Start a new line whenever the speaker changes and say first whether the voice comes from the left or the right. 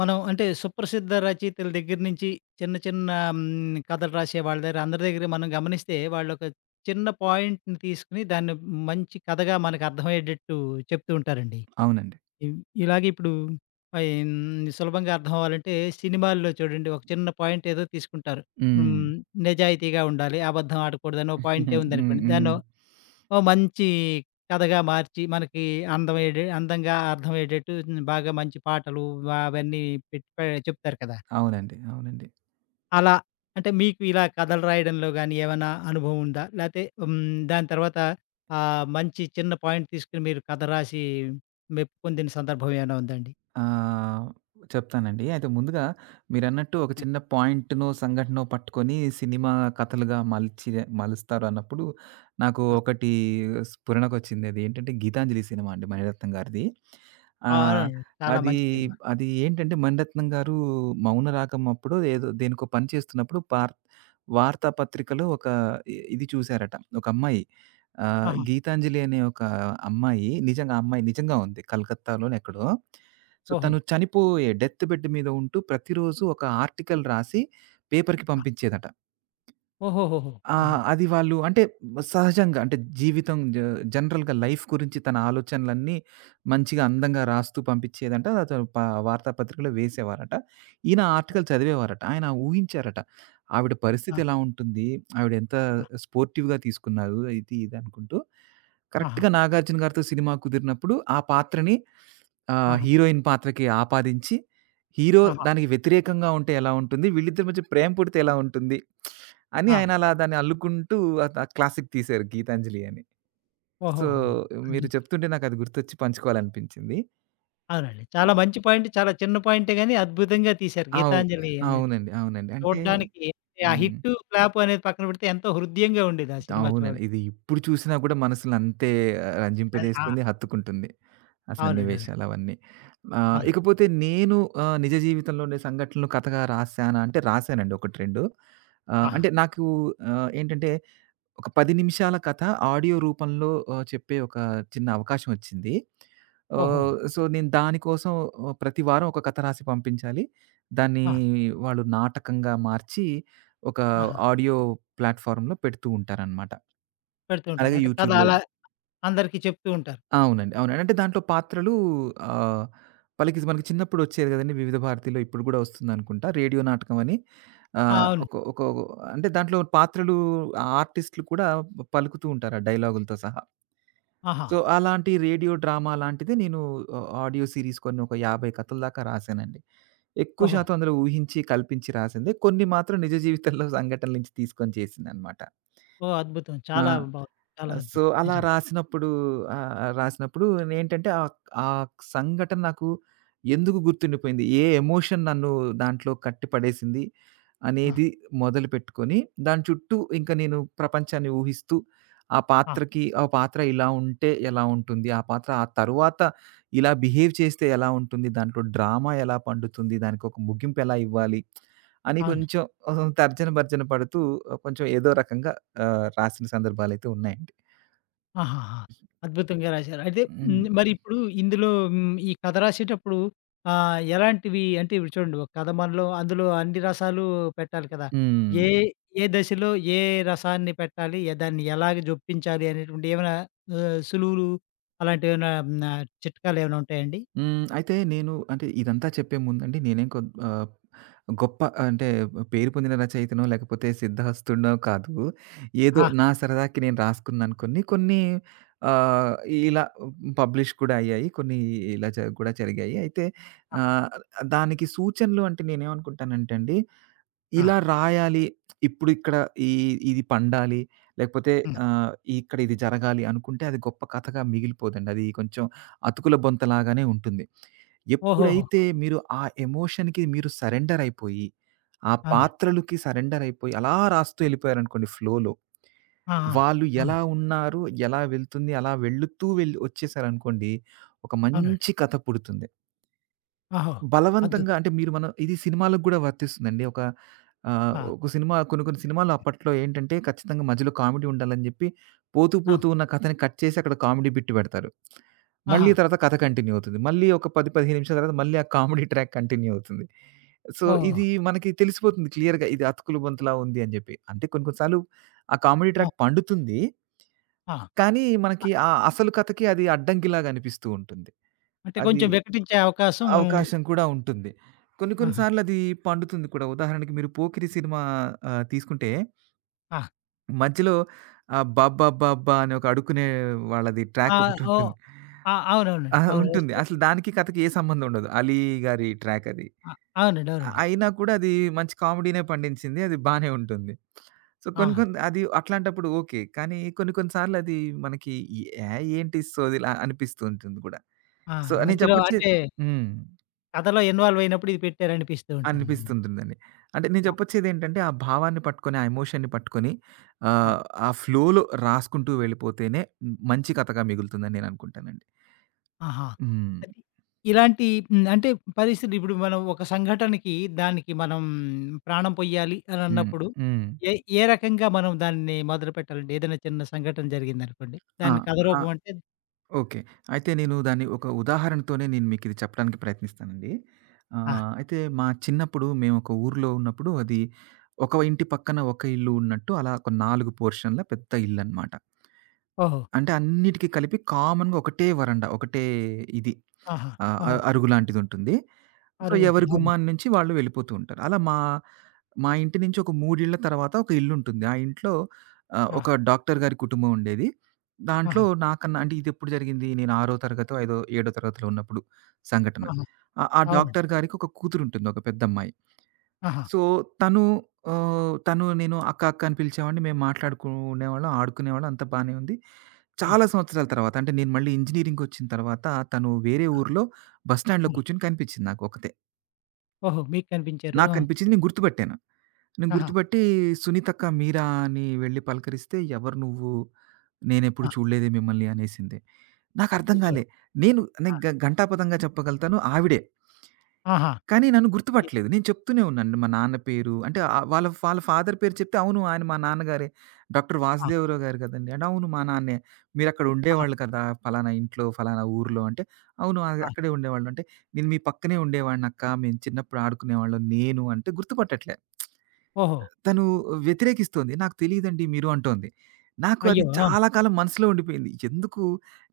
left: మనం అంటే సుప్రసిద్ధ రచయితల దగ్గర నుంచి చిన్న చిన్న కథలు రాసే వాళ్ళ దగ్గర అందరి దగ్గర మనం గమనిస్తే వాళ్ళు ఒక చిన్న పాయింట్‌ని తీసుకొని దాన్ని మంచి కథగా మనకు అర్థమయ్యేటట్టు చెప్తూ ఉంటారండి.
right: అవునండి.
left: ఇవ్ ఇలాగే ఇప్పుడు సులభంగా అర్థం అవ్వాలంటే సినిమాల్లో చూడండి ఒక చిన్న పాయింట్ ఏదో తీసుకుంటారు.
right: హ్మ్.
left: హ్మ్, నిజాయితీగా ఉండాలి, అబద్ధం ఆడకూడదని ఓ పాయింటే
right: హ్మ్. హ్మ్.
left: ఉందనుకోండి
right: హ్మ్.
left: దాన్నో ఓ మంచి కథగా మార్చి మనకి అందంగా అర్థమయ్యేటట్టు బాగా మంచి పాటలు అవన్నీ పెట్టి చెప్తారు కదా!
right: అవునండి. అవునండి.
left: అలా అంటే మీకు ఇలా కథలు రాయడంలో గాని ఏమైనా అనుభవం ఉందా? లేతే దాని తర్వాత మంచి చిన్న పాయింట్ తీసుకొని మీరు కథ రాసి మెప్పు పొందిన సందర్భం ఏమైనా ఉందాండి?
right: ఆహ్, చెప్తానండి. అయితే ముందుగా మీరన్నట్టు ఒక చిన్న పాయింట్‌నో, సంఘటనో పట్టుకొని సినిమా కథలుగా మలుస్తారు అన్నప్పుడు నాకు
left: ఆ!
right: ఒకటి స్ఫురణకొచ్చింది. అదేంటంటే 'గీతాంజలి' సినిమా అండి మణిరత్నం గారిది.
left: ఆ,
right: ఆహ్,
left: అవునండి. చాలా
right: అది
left: మంచి సినిమా.
right: అది ఏంటంటే మణిరత్నం గారు 'మౌనరాగం' అప్పుడో ఏదో దేనికో పని చేస్తున్నప్పుడు వార్తాపత్రికలో ఒక ఇది చూసారట. ఒక అమ్మాయి,
left: ఆహా!
right: గీతాంజలి అనే ఒక అమ్మాయి, నిజంగా ఆ అమ్మాయి నిజంగా ఉంది, కలకత్తాలోనే ఎక్కడో. సో,
left: ఓహో!
right: తను చనిపోయే డెత్ బెడ్ మీద ఉంటూ ప్రతిరోజు ఒక ఆర్టికల్ రాసి పేపర్‌కి
left: ఆ!
right: పంపించేదట.
left: ఓహోహోహో!
right: ఆ!
left: ఆహా!
right: అది వాళ్ళు అంటే సహజంగా అంటే జీవితం జ జనరల్‌గా లైఫ్ గురించి తన ఆలోచనలన్నీ మంచిగా అందంగా రాస్తూ పంపించేదంట. అతను ప వార్తాపత్రికలో వేసేవారట. ఈయన ఆర్టికల్ చదివేవారట. ఆయన ఊహించారట ఆవిడ పరిస్థితి
left: ఆ!
right: ఎలా ఉంటుంది, ఆవిడ ఎంత
left: ఆ!
right: స్పోర్టివ్‌గా తీసుకున్నారు. ఇది ఇది అనుకుంటూ
left: ఆహా!
right: కరెక్ట్‌గా నాగార్జున గారితో సినిమా కుదిరినప్పుడు ఆ పాత్రని
left: ఆహా!
right: హీరోయిన్ పాత్రకి ఆపాదించి, హీరో
left: ఆహా!
right: దానికి వ్యతిరేకంగా ఉంటే ఎలా ఉంటుంది? వీళ్ళిద్దరి మధ్య ప్రేమ పుడితే ఎలా ఉంటుంది? అని
left: ఆ!
right: ఆయన అలా దాన్ని అల్లుకుంటూ ఆహ్, త క్లాసిక్ తీశారు 'గీతాంజలి' అని. సో,
left: ఓహోహోహో!
right: మీరు
left: అద్భుతం.
right: చెప్తుంటే నాకది గుర్తొచ్చి పంచుకోవాలనిపించింది.
left: అవునండి. చాలా మంచి పాయింట్. చాలా చిన్న పాయింటే గాని అద్భుతంగా తీశారు
right: అవు
left: 'గీతాంజలి' అనేది.
right: అవునండి. అవునండి. అంటే
left: చూడ్డానికి ఆ
right: హ్మ్.
left: హిట్టు, క్లాపు అనేది పక్కన పెడితే ఎంతో హృద్యంగా ఉండేది ఆ సినిమా
right: అవునండి.
left: చూడడం.
right: ఇది ఇప్పుడు చూసినా కూడా మనసుని అంతే ఆ,
left: అది ఆ!
right: రంజింపజేస్తుంది, హత్తుకుంటుంది ఆ
left: అవునండి. అవునండి.
right: సన్నివేశాలవన్నీ.
left: అవును.
right: ఇకపోతే నేను నిజ జీవితంలో ఉండే సంఘటనలు కథగా రాసానా అంటే రాసానండి 1, 2. ఆహ్,
left: ఆహా!
right: అంటే నాకు ఆహ్, ఏంటంటే ఒక 10 నిమిషాల కథ ఆడియో రూపంలో చెప్పే ఒక చిన్న అవకాశం వచ్చింది.
left: ఓహోహో!
right: సో, నేను దానికోసం ప్రతి వారం ఒక కథ రాసి పంపించాలి. దాన్ని
left: ఆ!
right: వాళ్ళు నాటకంగా మార్చి ఒక
left: ఆహా!
right: ఆడియో ప్లాట్‌ఫార్మ్‌లో పెడుతూ ఉంటారనమాట,
left: పెడుతూ ఉంటారు.
right: అలాగే
left: అంటే కథ
right: యూట్యూబ్‌లో.
left: అలా అందరికీ చెప్తూ ఉంటారు.
right: అవునండి. అవునండి. అంటే దాంట్లో పాత్రలు ఆహ్, పలికి మనకి చిన్నప్పుడు వచ్చేది కదండీ! వివిధ భారతిలో ఇప్పుడు కూడా వస్తుందనుకుంటా, రేడియో నాటకం అని.
left: ఆ!
right: ఆహ్,
left: అవును.
right: ఒక ఒక, అంటే దాంట్లో పాత్రలు ఆర్టిస్ట్‌లు కూడా పలుకుతూ ఉంటారు ఆ డైలాగులతో సహా.
left: ఆహా!
right: సో, అలాంటి రేడియో డ్రామా లాంటిది నేను ఆడియో సీరీస్ కొన్ని ఒక 50 కథల దాకా రాసానండి. ఎక్కువ
left: ఓహో!
right: శాతం అందులో ఊహించి, కల్పించి రాసిందే. కొన్ని మాత్రం నిజ జీవితంలో సంఘటనల నుంచి తీసుకొని చేసిందనమాట.
left: ఓహ్! అద్భుతం.
right: ఆ!
left: చాలా బావుంది. చాలా
right: సో,
left: అద్భుతం.
right: అలా
left: నిజంగా.
right: రాసినప్పుడు నేంటంటే, ఆహ్, ఆ సంఘటన నాకు ఎందుకు గుర్తుండిపోయింది? ఏ ఎమోషన్ నన్ను దాంట్లో కట్టి పడేసింది?
left: ఆ!
right: అనేది మొదలుపెట్టుకొని, దాని చుట్టూ ఇంక నేను ప్రపంచాన్ని ఊహిస్తూ, ఆ
left: ఆ!
right: పాత్రకి ఆ పాత్ర ఇలా ఉంటే ఎలా ఉంటుంది? ఆ పాత్ర ఆ తరువాత ఇలా బిహేవ్ చేస్తే ఎలా ఉంటుంది? దాంట్లో డ్రామా ఎలా పండుతుంది? దానికొక ముగింపు ఎలా ఇవ్వాలి? అని
left: అవును.
right: కొంచెం తర్జన భర్జన పడుతూ కొంచెం ఏదో రకంగా రాసిన సందర్భాలైతే ఉన్నాయండి.
left: ఆహాహా! అద్భుతంగా రాశారు. అయితే
right: హ్మ్.
left: మరిప్పుడు ఇందులో ఈ కథ రాసేటప్పుడు ఎలాంటివి అంటే ఇప్పుడు చూడండి ఒక కథ మనలో అందులో అన్ని రసాలు పెట్టాలి కదా!
right: హ్మ్.
left: ఏ, ఏ దశలో ఏ రసాన్ని పెట్టాలి? ఎ దాన్ని ఎలాగ జొప్పించాలి అనేటువంటి ఏమైనా సులువులు అలాంటివేమైనా చిట్కాలేమైనా ఉంటాయండి?
right: హ్మ్. అయితే నేను అంటే ఇదంతా చెప్పే ముందండి గొప్ప అంటే పేరు పొందిన రచయితనో లేకపోతే సిద్ధహస్తుడినో కాదు. ఏదో
left: ఆ!
right: నా సరదాకి నేను రాసుకున్నాను కొన్ని. కొన్ని ఆహ్, ఇలా పబ్లిష్ కూడా అయ్యాయి. కొన్ని ఇలా జ కూడా జరిగాయి. అయితే ఆహ్, దానికి సూచనలు అంటే నేనేమనుకుంటానంటే అండి,
left: ఆ!
right: ఇలా రాయాలి, ఇప్పుడిక్కడ ఈ ఇది పండాలి, లేకపోతే
left: హ్మ్.
right: ఆహ్, ఇక్కడ ఇది జరగాలి అనుకుంటే అది గొప్ప కథగా మిగిలిపోదండి. అది కొంచెం అతుకుల బొంతలాగానే ఉంటుంది.
left: ఓహోహో!
right: ఎప్పుడైతే ఆ ఎమోషన్‌కి మీరు సరెండర్ అయిపోయి, ఆ
left: అవునండి.
right: పాత్రలకి సరెండర్ అయిపోయి అలా రాస్తూ ఎళ్ళిపోయారనుకోండి ఫ్లోలో,
left: ఆ! ఆ!
right: వాళ్ళు ఎలా
left: అవును.
right: ఉన్నారు, ఎలా వెళ్తుంది, అలా వెళుతూ వచ్చేసారనుకోండి, ఒక
left: అవునండి.
right: మంచి కథ పుడుతుంది.
left: ఓహో! అద్భుతం.
right: బలవంతంగా అంటే మనం, ఇది సినిమాలకు గూడా వర్తిస్తుందండి.
left: ఆ!
right: ఒక సినిమా, కొన్ని కొన్ని సినిమాలు అప్పట్లో ఏంటంటే ఖచ్చితంగా మధ్యలో కామెడీ ఉండాలని జెప్పి పోతూ
left: ఆ!
right: పోతూ ఉన్న కథని కట్ చేసి అక్కడ కామెడీ బిట్ పెడతారు. మళ్ళీ
left: ఆహా!
right: తర్వాత కథ కంటిన్యూ అవుతుంది. మళ్ళీ ఒక 10, 15 నిమిషాల తర్వాత మళ్ళీ ఆ కామెడీ ట్రాక్ కంటిన్యూ అవుతుంది. సో,
left: ఓహో!
right: ఇది మనకి తెలిసిపోతుంది క్లియర్‌గా, ఇది అతుకులు బొంతలా ఉంది అని జెప్పి. అంటే కొన్ని కొన్ని సార్లు ఆ కామెడీ
left: ఆ!
right: ట్రాక్ పండుతుంది, కానీ
left: ఆ!
right: మనకి ఆ అసలు కథకి అది అడ్డంకిలాగా అనిపిస్తూ ఉంటుంది.
left: అంటే
right: అది
left: కొంచెం వికటించే అవకాశం
right: అవకాశం కూడా ఉంటుంది. కొన్ని కొన్ని
left: ఆహా!
right: సార్లది పండుతుంది కూడా. ఉదాహరణకి మీరు 'పోకిరి' సినిమా తీసుకుంటే
left: ఆ!
right: మధ్యలో 'బాబ్బాబ్బాబ్బా' అని ఒక అడుక్కునే వాళ్ళది
left: ఆ!
right: ట్రాక్
left: ఓహ్!
right: ఒకటుంటుంది.
left: ఆ! అవునవునండి.
right: ఆ!
left: అవును.
right: ఉంటుంది.
left: వస్తే
right: అసలు దానికి కథకి ఏ సంబంధం ఉండదు. 'అలీ' గారి ట్రాక్ అది.
left: ఆ! అవునండి. అవునండి.
right: అయినా కూడా అది మంచి కామెడీనే పండించింది. అది బానే ఉంటుంది. సో,
left: ఆ!
right: కొన్ని కొన్ని అది అట్లాంటప్పుడు ఓకే. కానీ కొన్ని కొన్ని సార్లది మనకి యాహ్! ఏంటి సోదిలా అనిపిస్తూ ఉంటుంది కూడా.
left: ఆ!
right: సో, నేను
left: మధ్యలో
right: చెప్పొచ్చేది
left: అంటే
right: హ్మ్.
left: కథలో ఇన్వాల్వ్ అయినప్పుడు ఇది పెట్టారనిపిస్తూ ఉంటుంది.
right: అనిపిస్తుంటుందండి. అంటే నేను
left: ఆ!
right: చెప్పొచ్చేదేంటంటే, ఆ భావాన్ని పట్టుకొని, ఆ ఎమోషన్‌ని పట్టుకొని
left: ఆ!
right: ఆహ్, ఆ ఫ్లోలో రాసుకుంటూ వెళ్ళిపోతేనే మంచి కథగా మిగులుతుందని నేననుకుంటానండి.
left: ఆహా!
right: హ్మ్.
left: అది ఇలాంటి అంటే పరిస్థితి ఇప్పుడు మనం ఒక సంఘటనకి దానికి మనం ప్రాణం పొయ్యాలి అని
right: హ్మ్.
left: అన్నప్పుడు
right: హ్మ్.
left: ఏ ఏ రకంగా మనం దాన్ని మొదలుపెట్టాలండి? ఏదైనా చిన్న సంఘటన జరిగిందనుకోండి.
right: ఆ!
left: దాన్ని కథ
right: ఆ!
left: రూపం అంటే
right: ఓకే. అయితే దాన్ని ఒక ఉదాహరణతోనే నేను మీకిది చెప్పడానికి ప్రయత్నిస్తానండి.
left: ఆ!
right: అయితే మా చిన్నప్పుడు మేమొక ఊర్లో ఉన్నప్పుడు, అది ఒక ఇంటి పక్కన ఒక ఇల్లు ఉన్నట్టు అలా ఒక 4 పోర్షన్‌ల పెద్ద ఇల్లనమాట.
left: ఓహో!
right: అంటే అన్నిటికి కలిపి కామన్‌గా ఒకటే వరండా, ఒకటే ఇది
left: ఆహా!
right: ఆహ్, అ
left: ఆహా!
right: అరుగు లాంటిదుంటుంది. సో,
left: అరుగు
right: ఎవరి
left: ఉంటుంది. అవును.
right: గుమ్మాన నుంచి వాళ్ళు వెళ్ళిపోతూ ఉంటారు. అలా మా మా ఇంటి నుంచి ఒక 3 ఇళ్ల తర్వాత ఒక ఇల్లుంటుంది. ఆ ఇంట్లో
left: ఆ!
right: ఒక డాక్టర్ గారి కుటుంబం ఉండేది. దాంట్లో
left: ఆహా!
right: నాకన్నా, అంటే ఇదెప్పుడు జరిగింది, నేను 6 తరగతో, ఐదో, ఏడో తరగతిలో ఉన్నప్పుడు సంఘటన.
left: ఆహా!
right: ఆ ఆ
left: అవునండి.
right: డాక్టర్ గారికి ఒక కూతురుంటుంది, ఒక పెద్దమ్మాయి.
left: ఆహా!
right: సో, తను తను, నేను అక్క, అక్క అని పిలిచేవాడిని. మేము మాట్లాడుకునేవాళ్ళం, ఆడుకునేవాళ్ళం, అంతా బానే ఉంది.
left: ఆ!
right: చాలా సంవత్సరాల తర్వాత అంటే నేను మళ్ళీ ఇంజినీరింగ్‌కొచ్చిన తర్వాత తను వేరే ఊర్లో బస్ స్టాండ్‌లో
left: ఆ!
right: కూర్చొని కనిపించింది నాకు, ఒక్కతే.
left: ఓహో! మీకు కనిపించారు.
right: నాకు
left: ఆ!
right: కనిపించింది, నేను గుర్తుపట్టాను.
left: ఆహా!
right: గుర్తుపట్టి, సునీతక్క మీరా అని వెళ్లి పలకరిస్తే, ఎవరు నువ్వు? నేనెప్పుడు
left: ఆ!
right: చూడలేదే మిమ్మల్ని అనేసింది. నాకు అర్థం
left: అయ్యో!
right: కాలే. నేను నేను
left: ఆ!
right: గ ఘంటాపథంగా చెప్పగలుగుతాను ఆవిడే,
left: ఆహా!
right: కానీ నన్ను
left: మీరు
right: గుర్తుపట్టలేదు. నేను చెప్తూనే ఉన్నాను. మా నాన్న పేరు అంటే, ఆహ్, వాళ్ళ వాళ్ళ ఫాదర్ పేరు చెప్తే, "అవును, ఆయన మా నాన్నగారే. డాక్టర్
left: ఆ!
right: వాసుదేవరావు గారు కదండీ!" అంటే, "అవును, మా నాన్నే." "మీరక్కడ
left: ఆహా!
right: ఉండేవాళ్ళు కదా! ఫలానా ఇంట్లో, ఫలానా ఊర్లో" అంటే, "అవును,
left: ఆ!
right: అక్కడే ఉండేవాళ్ళు." అంటే, "నేను మీ పక్కనే ఉండేవాడినక్కా. మేము చిన్నప్పుడు ఆడుకునేవాళ్ళం నేను" అంటే గుర్తుపట్టట్లే.
left: ఓహో!
right: తను వ్యతిరేకిస్తోంది, నాకు తెలీదండి మీరు అంటోంది. నాకు అది
left: అయ్యో! ఆ!
right: చాలా కాలం మనసులో ఉండిపోయింది. ఎందుకు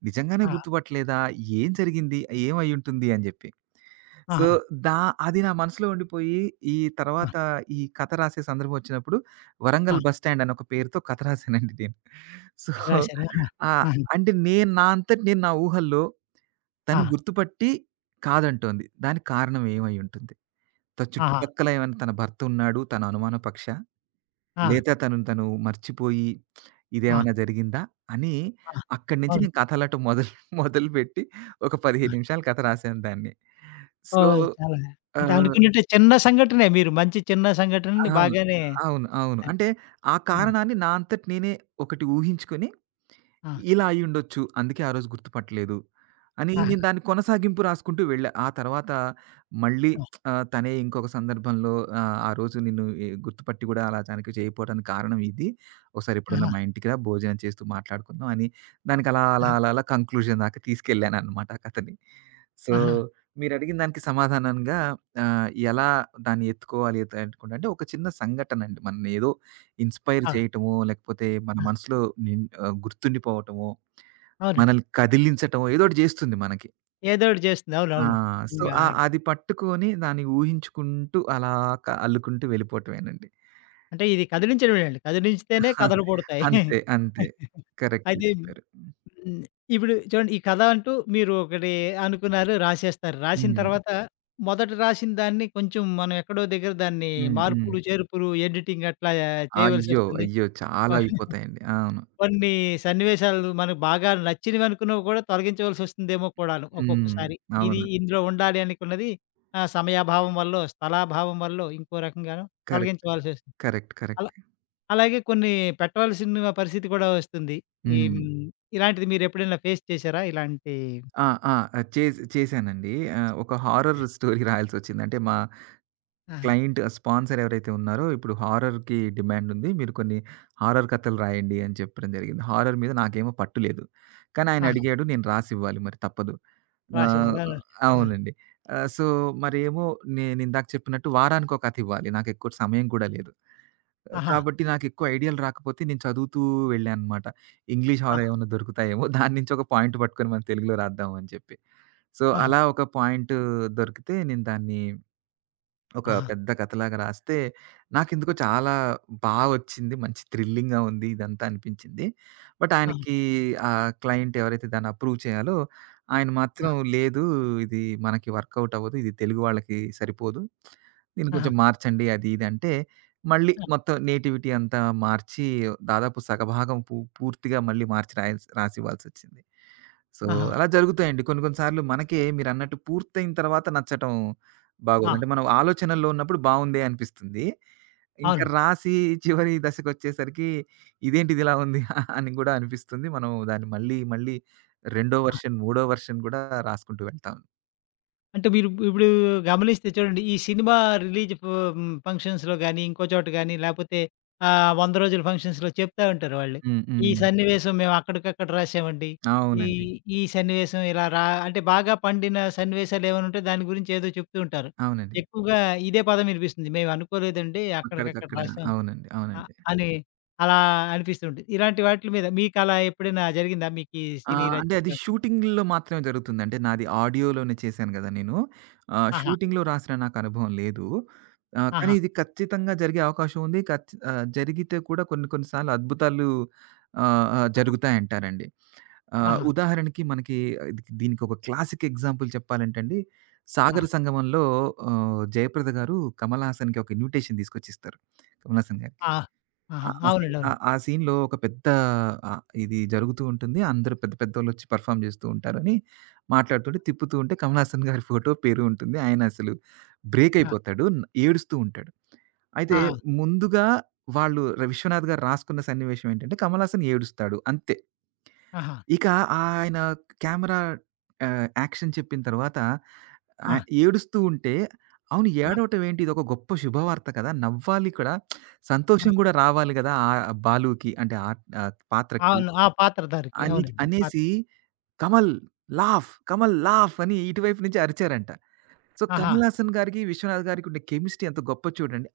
right: నిజంగానే
left: ఆ!
right: గుర్తుపట్టలేదా? ఏం జరిగింది? ఏమైయుంటుంది అని జెప్పి. సో,
left: ఆహా!
right: దా అది నా మనసులో ఉండిపోయి, ఈ
left: ఆ!
right: తర్వాత ఈ కథ రాసే సందర్భం వచ్చినప్పుడు
left: ఆ!
right: 'వరంగల్ బస్ స్టాండ్' అని ఒక పేరుతో కథ రాసానండి నేను. సో,
left: మీరు రాసారా?
right: ఆహ్,
left: ఆ!
right: అంటే నేను నా అంతట నేను నా ఊహల్లో, తను
left: ఆహా!
right: గుర్తుపట్టి కాదంటోంది, దానికి కారణం ఏమైయుంటుంది? తన
left: ఆ! ఆహా!
right: చుట్టుపక్కల ఏమైనా, తన భర్త ఉన్నాడు, తన అనుమాన పక్షా?
left: ఆ!
right: లేదా తనను తను మర్చిపోయి
left: ఆ!
right: ఇదేమన్నా జరిగిందా? అని
left: ఆ!
right: అక్కడి నుంచి
left: అవును.
right: నేను కథలటం మొదలు మొదలుపెట్టి ఒక 15
left: ఆ!
right: నిమిషాల కథ రాసాను దాన్ని. సో
left: ఓహ్! చాలా అంటే
right: ఆహ్
left: అనుకున్నట్టే చిన్న సంఘటనే మీరు మంచి చిన్న
right: ఆ!
left: సంఘటనని బాగానే
right: అవును. అవును.
left: ఆ!
right: అంటే ఆ
left: ఆ!
right: కారణాన్ని నా అంతట నేనే ఒకటి ఊహించుకొని,
left: ఆ!
right: ఇలా అయ్యుండొచ్చు, అందుకే ఆ రోజు గుర్తుపట్టలేదు అని నేను
left: ఆహా!
right: దాన్ని కొనసాగింపు రాసుకుంటూ వెళ్ళా. ఆ తర్వాత మళ్ళీ
left: ఆ!
right: తనే ఇంకొక సందర్భంలో ఆ రోజు నిన్ను గుర్తుపట్టి కూడా అలా తనకి చేయకపోవడానికి కారణం ఇది, ఒకసారి ఎప్పుడన్నా
left: ఆహా!
right: మా ఇంటికి రా, భోజనం చేస్తూ మాట్లాడుకుందాం అని, దానికి అలా అలా అలా అలా కంక్లూజన్ దాకా తీసుకెళ్ళాననమాట ఆ కథని. సో,
left: ఆహా!
right: మీరడిగిన దానికి సమాధానంగా ఎలా దాన్ని ఎత్తుకోవాలి ఎత్ ఎత్తుకుంటే అంటే, ఒక చిన్న సంఘటనండి మననేదో ఇన్‌స్పైర్
left: ఆ!
right: చేయటమో, లేకపోతే మన
left: ఆ!
right: మనసులో గుర్తుండిపోవటమో,
left: అవునండి.
right: మనల్ని కదిలించటమో ఏదోకటి జేస్తుంది మనకి.
left: ఏదో ఒకటి చేస్తుంది.
right: ఆ!
left: అవునవును.
right: సో,
left: ఇంగా
right: అది పట్టుకొని దాన్ని ఊహించుకుంటూ అలా అల్లుకుంటూ వెళ్ళిపోవటమేనండి.
left: అంటే ఇది కదిలించడమేనండి. కదిలించితేనే
right: ఆ,
left: కథలు పుడతాయి.
right: అంతే. అంతే. కరెక్ట్‌గా
left: అయితే
right: చెప్పారు.
left: హ్మ్. ఇప్పుడు చూడండి ఈ కథ అంటూ మీరు ఒకటి అనుకున్నారు, రాసేస్తారు. రాసిన
right: హ్మ్.
left: తర్వాత మొదట రాసిన దాన్ని కొంచెం మనం ఎక్కడో దగ్గర దాన్ని
right: హ్మ్. హ్మ్.
left: మార్పులు, చేర్పులు, ఎడిటింగ్ అట్లా
right: అయ్యో!
left: చేయవలసొస్తుంది.
right: అయ్యో!
left: కొ
right: చాలా అయిపోతాయండి. అవును.
left: కొన్ని సన్నివేశాలు మనకు బాగా నచ్చినవి అనుకున్నవి కూడా తొలగించవలసొస్తుందేమో కూడాను
right: హ్మ్.
left: ఒక్కొక్కసారి. ఇది
right: అవును.
left: ఇందులో ఉండాలి అనుకున్నది సమయాభావం వల్లో, స్థలాభావం వల్లో ఇంకో రకంగాను
right: కరెక్ట్.
left: తొలగించవలసొస్తుంది.
right: కరెక్ట్. కరెక్ట్.
left: అలా అలాగే కొన్ని పెట్టవలసిన పరిస్థితి కూడా వస్తుంది. ఈ
right: హ్మ్.
left: ఇలాంటిది మీరెప్పుడైనా ఫేస్ చేశారా? ఇలాంటి
right: ఆ! ఆ! చేశానండి. ఒక హారర్ స్టోరీ రాయాల్సొచ్చింది. అంటే మా
left: ఆహా!
right: క్లయింట్ స్పాన్సర్ ఎవరైతే ఉన్నారో, ఇప్పుడు హారర్‌కి డిమాండ్ ఉంది, మీరు కొన్ని హారర్ కథలు రాయండి అని చెప్పడం జరిగింది. హారర్ మీద నాకేమో పట్టు లేదు, కానీ ఆయన
left: ఆహా!
right: అడిగాడు, నేను రాసివ్వాలి మరి, తప్పదు. ఆహ్,
left: రాసేవాళ్ళా? ఆ!
right: అవునండి. సో, మరేమో నేనిందాక చెప్పినట్టు వారానికొక కథ ఇవ్వాలి, నాకెక్కువ సమయం కూడా లేదు.
left: ఆహా!
right: కాబట్టి నాకెక్కువ ఐడియాలు రాకపోతే నేను చదువుతూ వెళ్ళాననమాట. ఇంగ్లీష్ హారర్
left: ఆ!
right: ఏమన్నా దొరుకుతాయేమో దాని నుంచి ఒక పాయింట్ పట్టుకొని మనం తెలుగులో రాద్దాం అని చెప్పి. సో,
left: ఆహా!
right: అలా ఒక పాయింట్ దొరికితే నేను దాన్ని ఒక
left: ఆహా!
right: పెద్ద కథలాగా రాస్తే, నాకెందుకో చాలా వచ్చింది. మంచి థ్రిల్లింగ్‌గా ఉంది ఇదంతా అనిపించింది. బట్
left: ఆహా!
right: ఆయనకి, క్లయింట్ ఎవరైతే దాన్ని అప్రూవ్ చేయాలో, ఆయన మాత్రం లేదు, ఇది మనకి వర్కౌట్ అవ్వదు, ఇది తెలుగు వాళ్ళకి సరిపోదు, దీన్ని
left: ఆహా!
right: కొంచెం మార్చండి అది ఇది అంటే, మళ్ళీ
left: ఆ!
right: మొత్తం నేటివిటీ అంతా మార్చి దాదాపు సగభాగం పూర్తిగా మళ్ళీ మార్చి రాసివ్వాల్సొచ్చింది. సో,
left: ఆహా!
right: అలా జరుగుతాయండి. కొన్ని కొన్ని సార్లు మనకే మీరన్నట్టు పూర్తయిన తర్వాత నచ్చటం బాగోదు.
left: ఆ!
right: అంటే మనం ఆలోచనల్లో ఉన్నప్పుడు బావుందే అనిపిస్తుంది, ఇంకా
left: అవునండి.
right: రాసి చివరి దశకొచ్చేసరికి ఇదేంటిది ఇలా ఉంది అని గూడా అనిపిస్తుంది. మనం దాన్ని మళ్ళీ మళ్ళీ రెండో
left: ఆ!
right: వెర్షన్, మూడో వెర్షన్ గూడా రాసుకుంటూ వెళ్తాం.
left: అంటే మీరు ఇప్పుడు గమనిస్తే చూడండి, ఈ సినిమా రిలీజ్ ఫంక్షన్స్‌లో గాని, ఇంకో చోట గాని లేపోతే 100 రోజుల ఫంక్షన్స్‌లో చెప్తా ఉంటారు వాళ్ళు.
right: హ్మ్.
left: ఈ
right: హ్మ్.
left: సన్నివేశం మేము అక్కడికక్కడ రాసామండి. ఈ
right: అవునండి.
left: ఈ సన్నివేశం ఇలా రా అంటే బాగా పండిన సన్నివేశాలు ఏమైనా ఉంటే దాని గురించి ఏదో చెప్తూ ఉంటారు.
right: అవునండి.
left: ఎక్కువగా ఇదే పదం వినిపిస్తుంది. మేము అనుకోలేదండి అక్కడికక్కడ
right: అక్కడికక్కడ
left: రాసాం.
right: అవునండి.
left: ఆ!
right: అవునండి.
left: అని అలా అనిపిస్తూ ఉంటుంది. ఇలాంటి వాటిల మీద మీకలా ఎప్పుడైనా జరిగిందా? మీకీ
right: ఆ!
left: సినీ
right: అంటే అది
left: రచయితలు
right: షూటింగ్‌లో మాత్రమే జరుగుతుంది. అంటే నాది ఆడియోలోనే చేశాను గదా నేను!
left: ఆహా!
right: షూటింగ్‌లో రాసిన నాకు అనుభవం లేదు. కానీ
left: ఆహా!
right: ఇది ఖచ్చితంగా జరిగే అవకాశం ఉంది. జరిగితే కూడా కొన్ని కొన్ని సార్లు అద్భుతాలు ఆహ్, ఆహ్,
left: ఆహా!
right: జరుగుతాయంటారండి.
left: ఆహా!
right: ఉదాహరణకి మనకి దీనికి ఒక క్లాసిక్ ఎగ్జాంపుల్ చెప్పాలంటే అండి, 'సాగర సంగమంలో' జయప్రద గారు కమల్ హాసన్‌కి ఒక ఇన్విటేషన్ తీసుకొచ్చిస్తారు, కమల్ హాసన్ గారికి.
left: ఆ!
right: ఆ!
left: ఆహా!
right: ఆ సీ
left: అవునండి.
right: ఆ!
left: అవునండి.
right: ఆ సీన్‌లో ఒక పెద్ద ఇది జరుగుతూ ఉంటుంది. అందరూ పెద్ద పెద్దోళ్ళొచ్చి పెర్ఫార్మ్ జేస్తూ ఉంటారని మాట్లాడుతుంటే, తిప్పుతూ ఉంటే కమల్ హాసన్ గారి ఫోటో పేరు ఉంటుంది. ఆయన అసలు బ్రేక్
left: ఆ!
right: అయిపోతాడు. ఏడుస్తూ ఉంటాడు. అయితే
left: ఆ!
right: ముందుగా వాళ్ళు, విశ్వనాథ్ గారు రాసుకున్న సన్నివేశం ఏంటంటే, కమల్ హాసన్ ఏడుస్తాడు అంతే.
left: ఆహా!
right: ఇక ఆయన కెమెరా యాక్షన్ చెప్పిన తర్వాత
left: ఆ!
right: ఏడుస్తూ ఉంటే, అవును
left: ఆ!
right: ఏడవటం ఏంటి? ఇదొక గొప్ప శుభవార్త కదా! నవ్వాలి కూడా,
left: ఆ!
right: సంతోషం కూడా రావాలి కదా! బాలుకి అంటే ఆహ్, ఆహ్, పాత్రకి
left: అవును. ఆ పాత్రధారికి.
right: అని
left: అవునండి.
right: అనేసి, "కమల్! లాఫ్! కమల్! లాఫ్!" అని ఇటువైపు నుంచి అరిచారంట. సో,
left: ఆహా!
right: 'కమల్ హాసన్' గారికి, 'విశ్వనాథ్' గారికి ఉండే కెమిస్ట్రీ ఎంత గొప్పో చూడండి.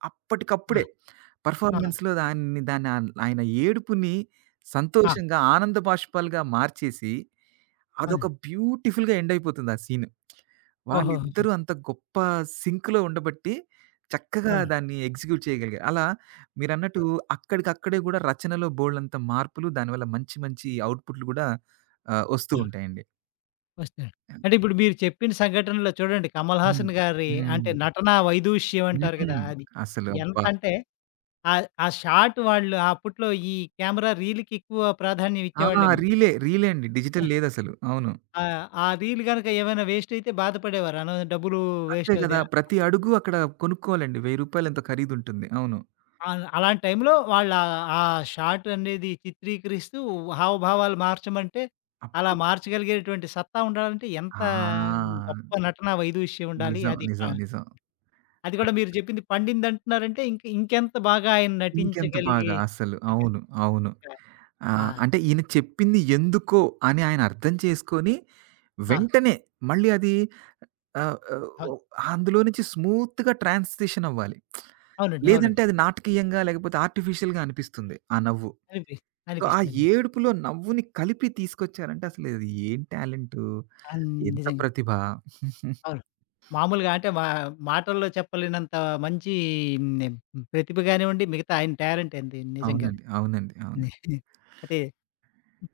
left: ఆ!
right: అప్పటికప్పుడే
left: ఆ!
right: పెర్ఫార్మెన్స్‌లో దాన్ని దాన్ని ఆన్ ఆయన ఏడుపుని
left: ఆ!
right: సంతోషంగా, ఆనంద బాష్పాలుగా మార్చేసి, అదొక
left: అవును.
right: బ్యూటిఫుల్‌గా ఎండ్ అయిపోతుంది ఆ సీను.
left: ఓహోహో!
right: వాళ్ళిద్దరూ అంత గొప్ప సింక్‌లో ఉండబట్టి, చక్కగా
left: అవును.
right: దాన్ని ఎగ్జిక్యూట్ చేయగలిగారు. అలా మీరన్నట్టు అక్కడికక్కడే గూడా రచనలో బోలెడంత మార్పులు, దానివల్ల మంచి మంచి అవుట్‌పుట్‌లు గూడా వస్తూ
left: ఆ!
right: ఉంటాయండి.
left: వస్తాడు. అంటే ఇప్పుడు మీరు చెప్పిన సంఘటనలో చూడండి 'కమల్
right: హ్మ్.
left: హాసన్' గారి అంటే
right: హ్మ్.
left: నటనా వైదూష్యం అంటారు గదా!
right: హ్మ్.
left: అది
right: అసలు అబ్బా!
left: ఎంతంటే ఆ! ఆ షాట్ వాళ్ళు ఆ అప్పట్లో ఈ కెమెరా రీల్‌కి ఎక్కువ ప్రాధాన్యం
right: ఆ!
left: ఇచ్చేవాళ్ళేమో.
right: రీలే. రీలే అండి. డిజిటల్ లేదసలు. అవును.
left: ఆ రీల్ గనక ఏమైనా వేస్ట్ అయితే బాధపడేవారు. అనవస డబ్బులు
right: అంతే
left: వేస్ట్
right: గదా!
left: అవుతాయి.
right: ప్రతి అడుగు అక్కడ కొనుక్కోవాలండి. రూ. 1000 ఎంతో ఖరీదుంటుంది. అవును.
left: అలాంటి టైంలో వాళ్ళు ఆ షాట్ అనేది చిత్రీకరిస్తూ హావభావాలు మార్చమంటే, అలా
right: అప్పు
left: మార్చగలిగేటువంటి సత్తా ఉండాలంటే ఎంత
right: ఆ!
left: గొప్ప నటనా వైదూష్యం ఉండాలి.
right: నిజం. నిజం. నిజం.
left: అది కూడా మీరు చెప్పింది పండిందంటున్నారంటే ఇంక ఇంకెంత బాగా ఆయన
right: ఇంకెంత బాగా
left: నటించగలిగి
right: అసలు. అవును. అవును. ఆ!
left: ఆ!
right: అంటే ఈయన చెప్పింది ఎందుకో అని ఆయన అర్థం చేసుకొని,
left: ఆ!
right: వెంటనే మళ్ళీ అది ఆహ్, ఆహ్,
left: అవును.
right: అందులో నుంచి స్మూత్‌గా ట్రాన్సిషన్ అవ్వాలి.
left: అవునండి.
right: లేదంటే
left: అవునండి.
right: అది నాటకీయంగా, లేకపోతే ఆర్టిఫిషియల్‌గా అనిపిస్తుంది ఆ నవ్వు.
left: అనిపి
right: సో, ఆ
left: అనిపిస్తుందండి.
right: ఏడుపులో నవ్వుని కలిపి తీసుకొచ్చారంటే అసలు అది ఏం టాలెంటు?
left: అన్
right: ఎంత
left: నిజంగా.
right: ప్రతిభ?
left: అవును. మామూలుగా అంటే మా మాటల్లో చెప్పలేనంత మంచి హ్మ్. ప్రతిభ గానివ్వండి, మిగతా ఆయన టాలెంట్ ఏంది నిజంగానే.
right: అవునండి. అవునండి. అవును.
left: ఇది అయితే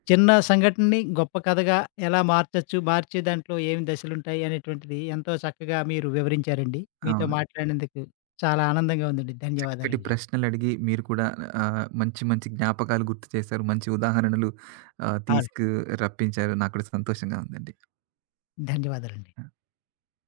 left: చిన్న సంఘటనని గొప్ప కథగా ఎలా మార్చొచ్చు, మార్చే దాంట్లో ఏమి దశలుంటాయి అనేటువంటిది ఎంతో చక్కగా మీరు వివరించారండి. మీతో
right: అవును.
left: మాట్లాడినందుకు చాలా ఆనందంగా ఉందండి.
right: చక్కటి
left: ధన్యవాదాలండి.
right: ప్రశ్నలడిగి మీరు కూడా మంచి మంచి జ్ఞాపకాలు గుర్తు చేశారు. మంచి ఉదాహరణలు
left: అవును.
right: తీసుకు రప్పించారు. నాకు కూడా సంతోషంగా ఉందండి.
left: ధన్యవాదాలండి.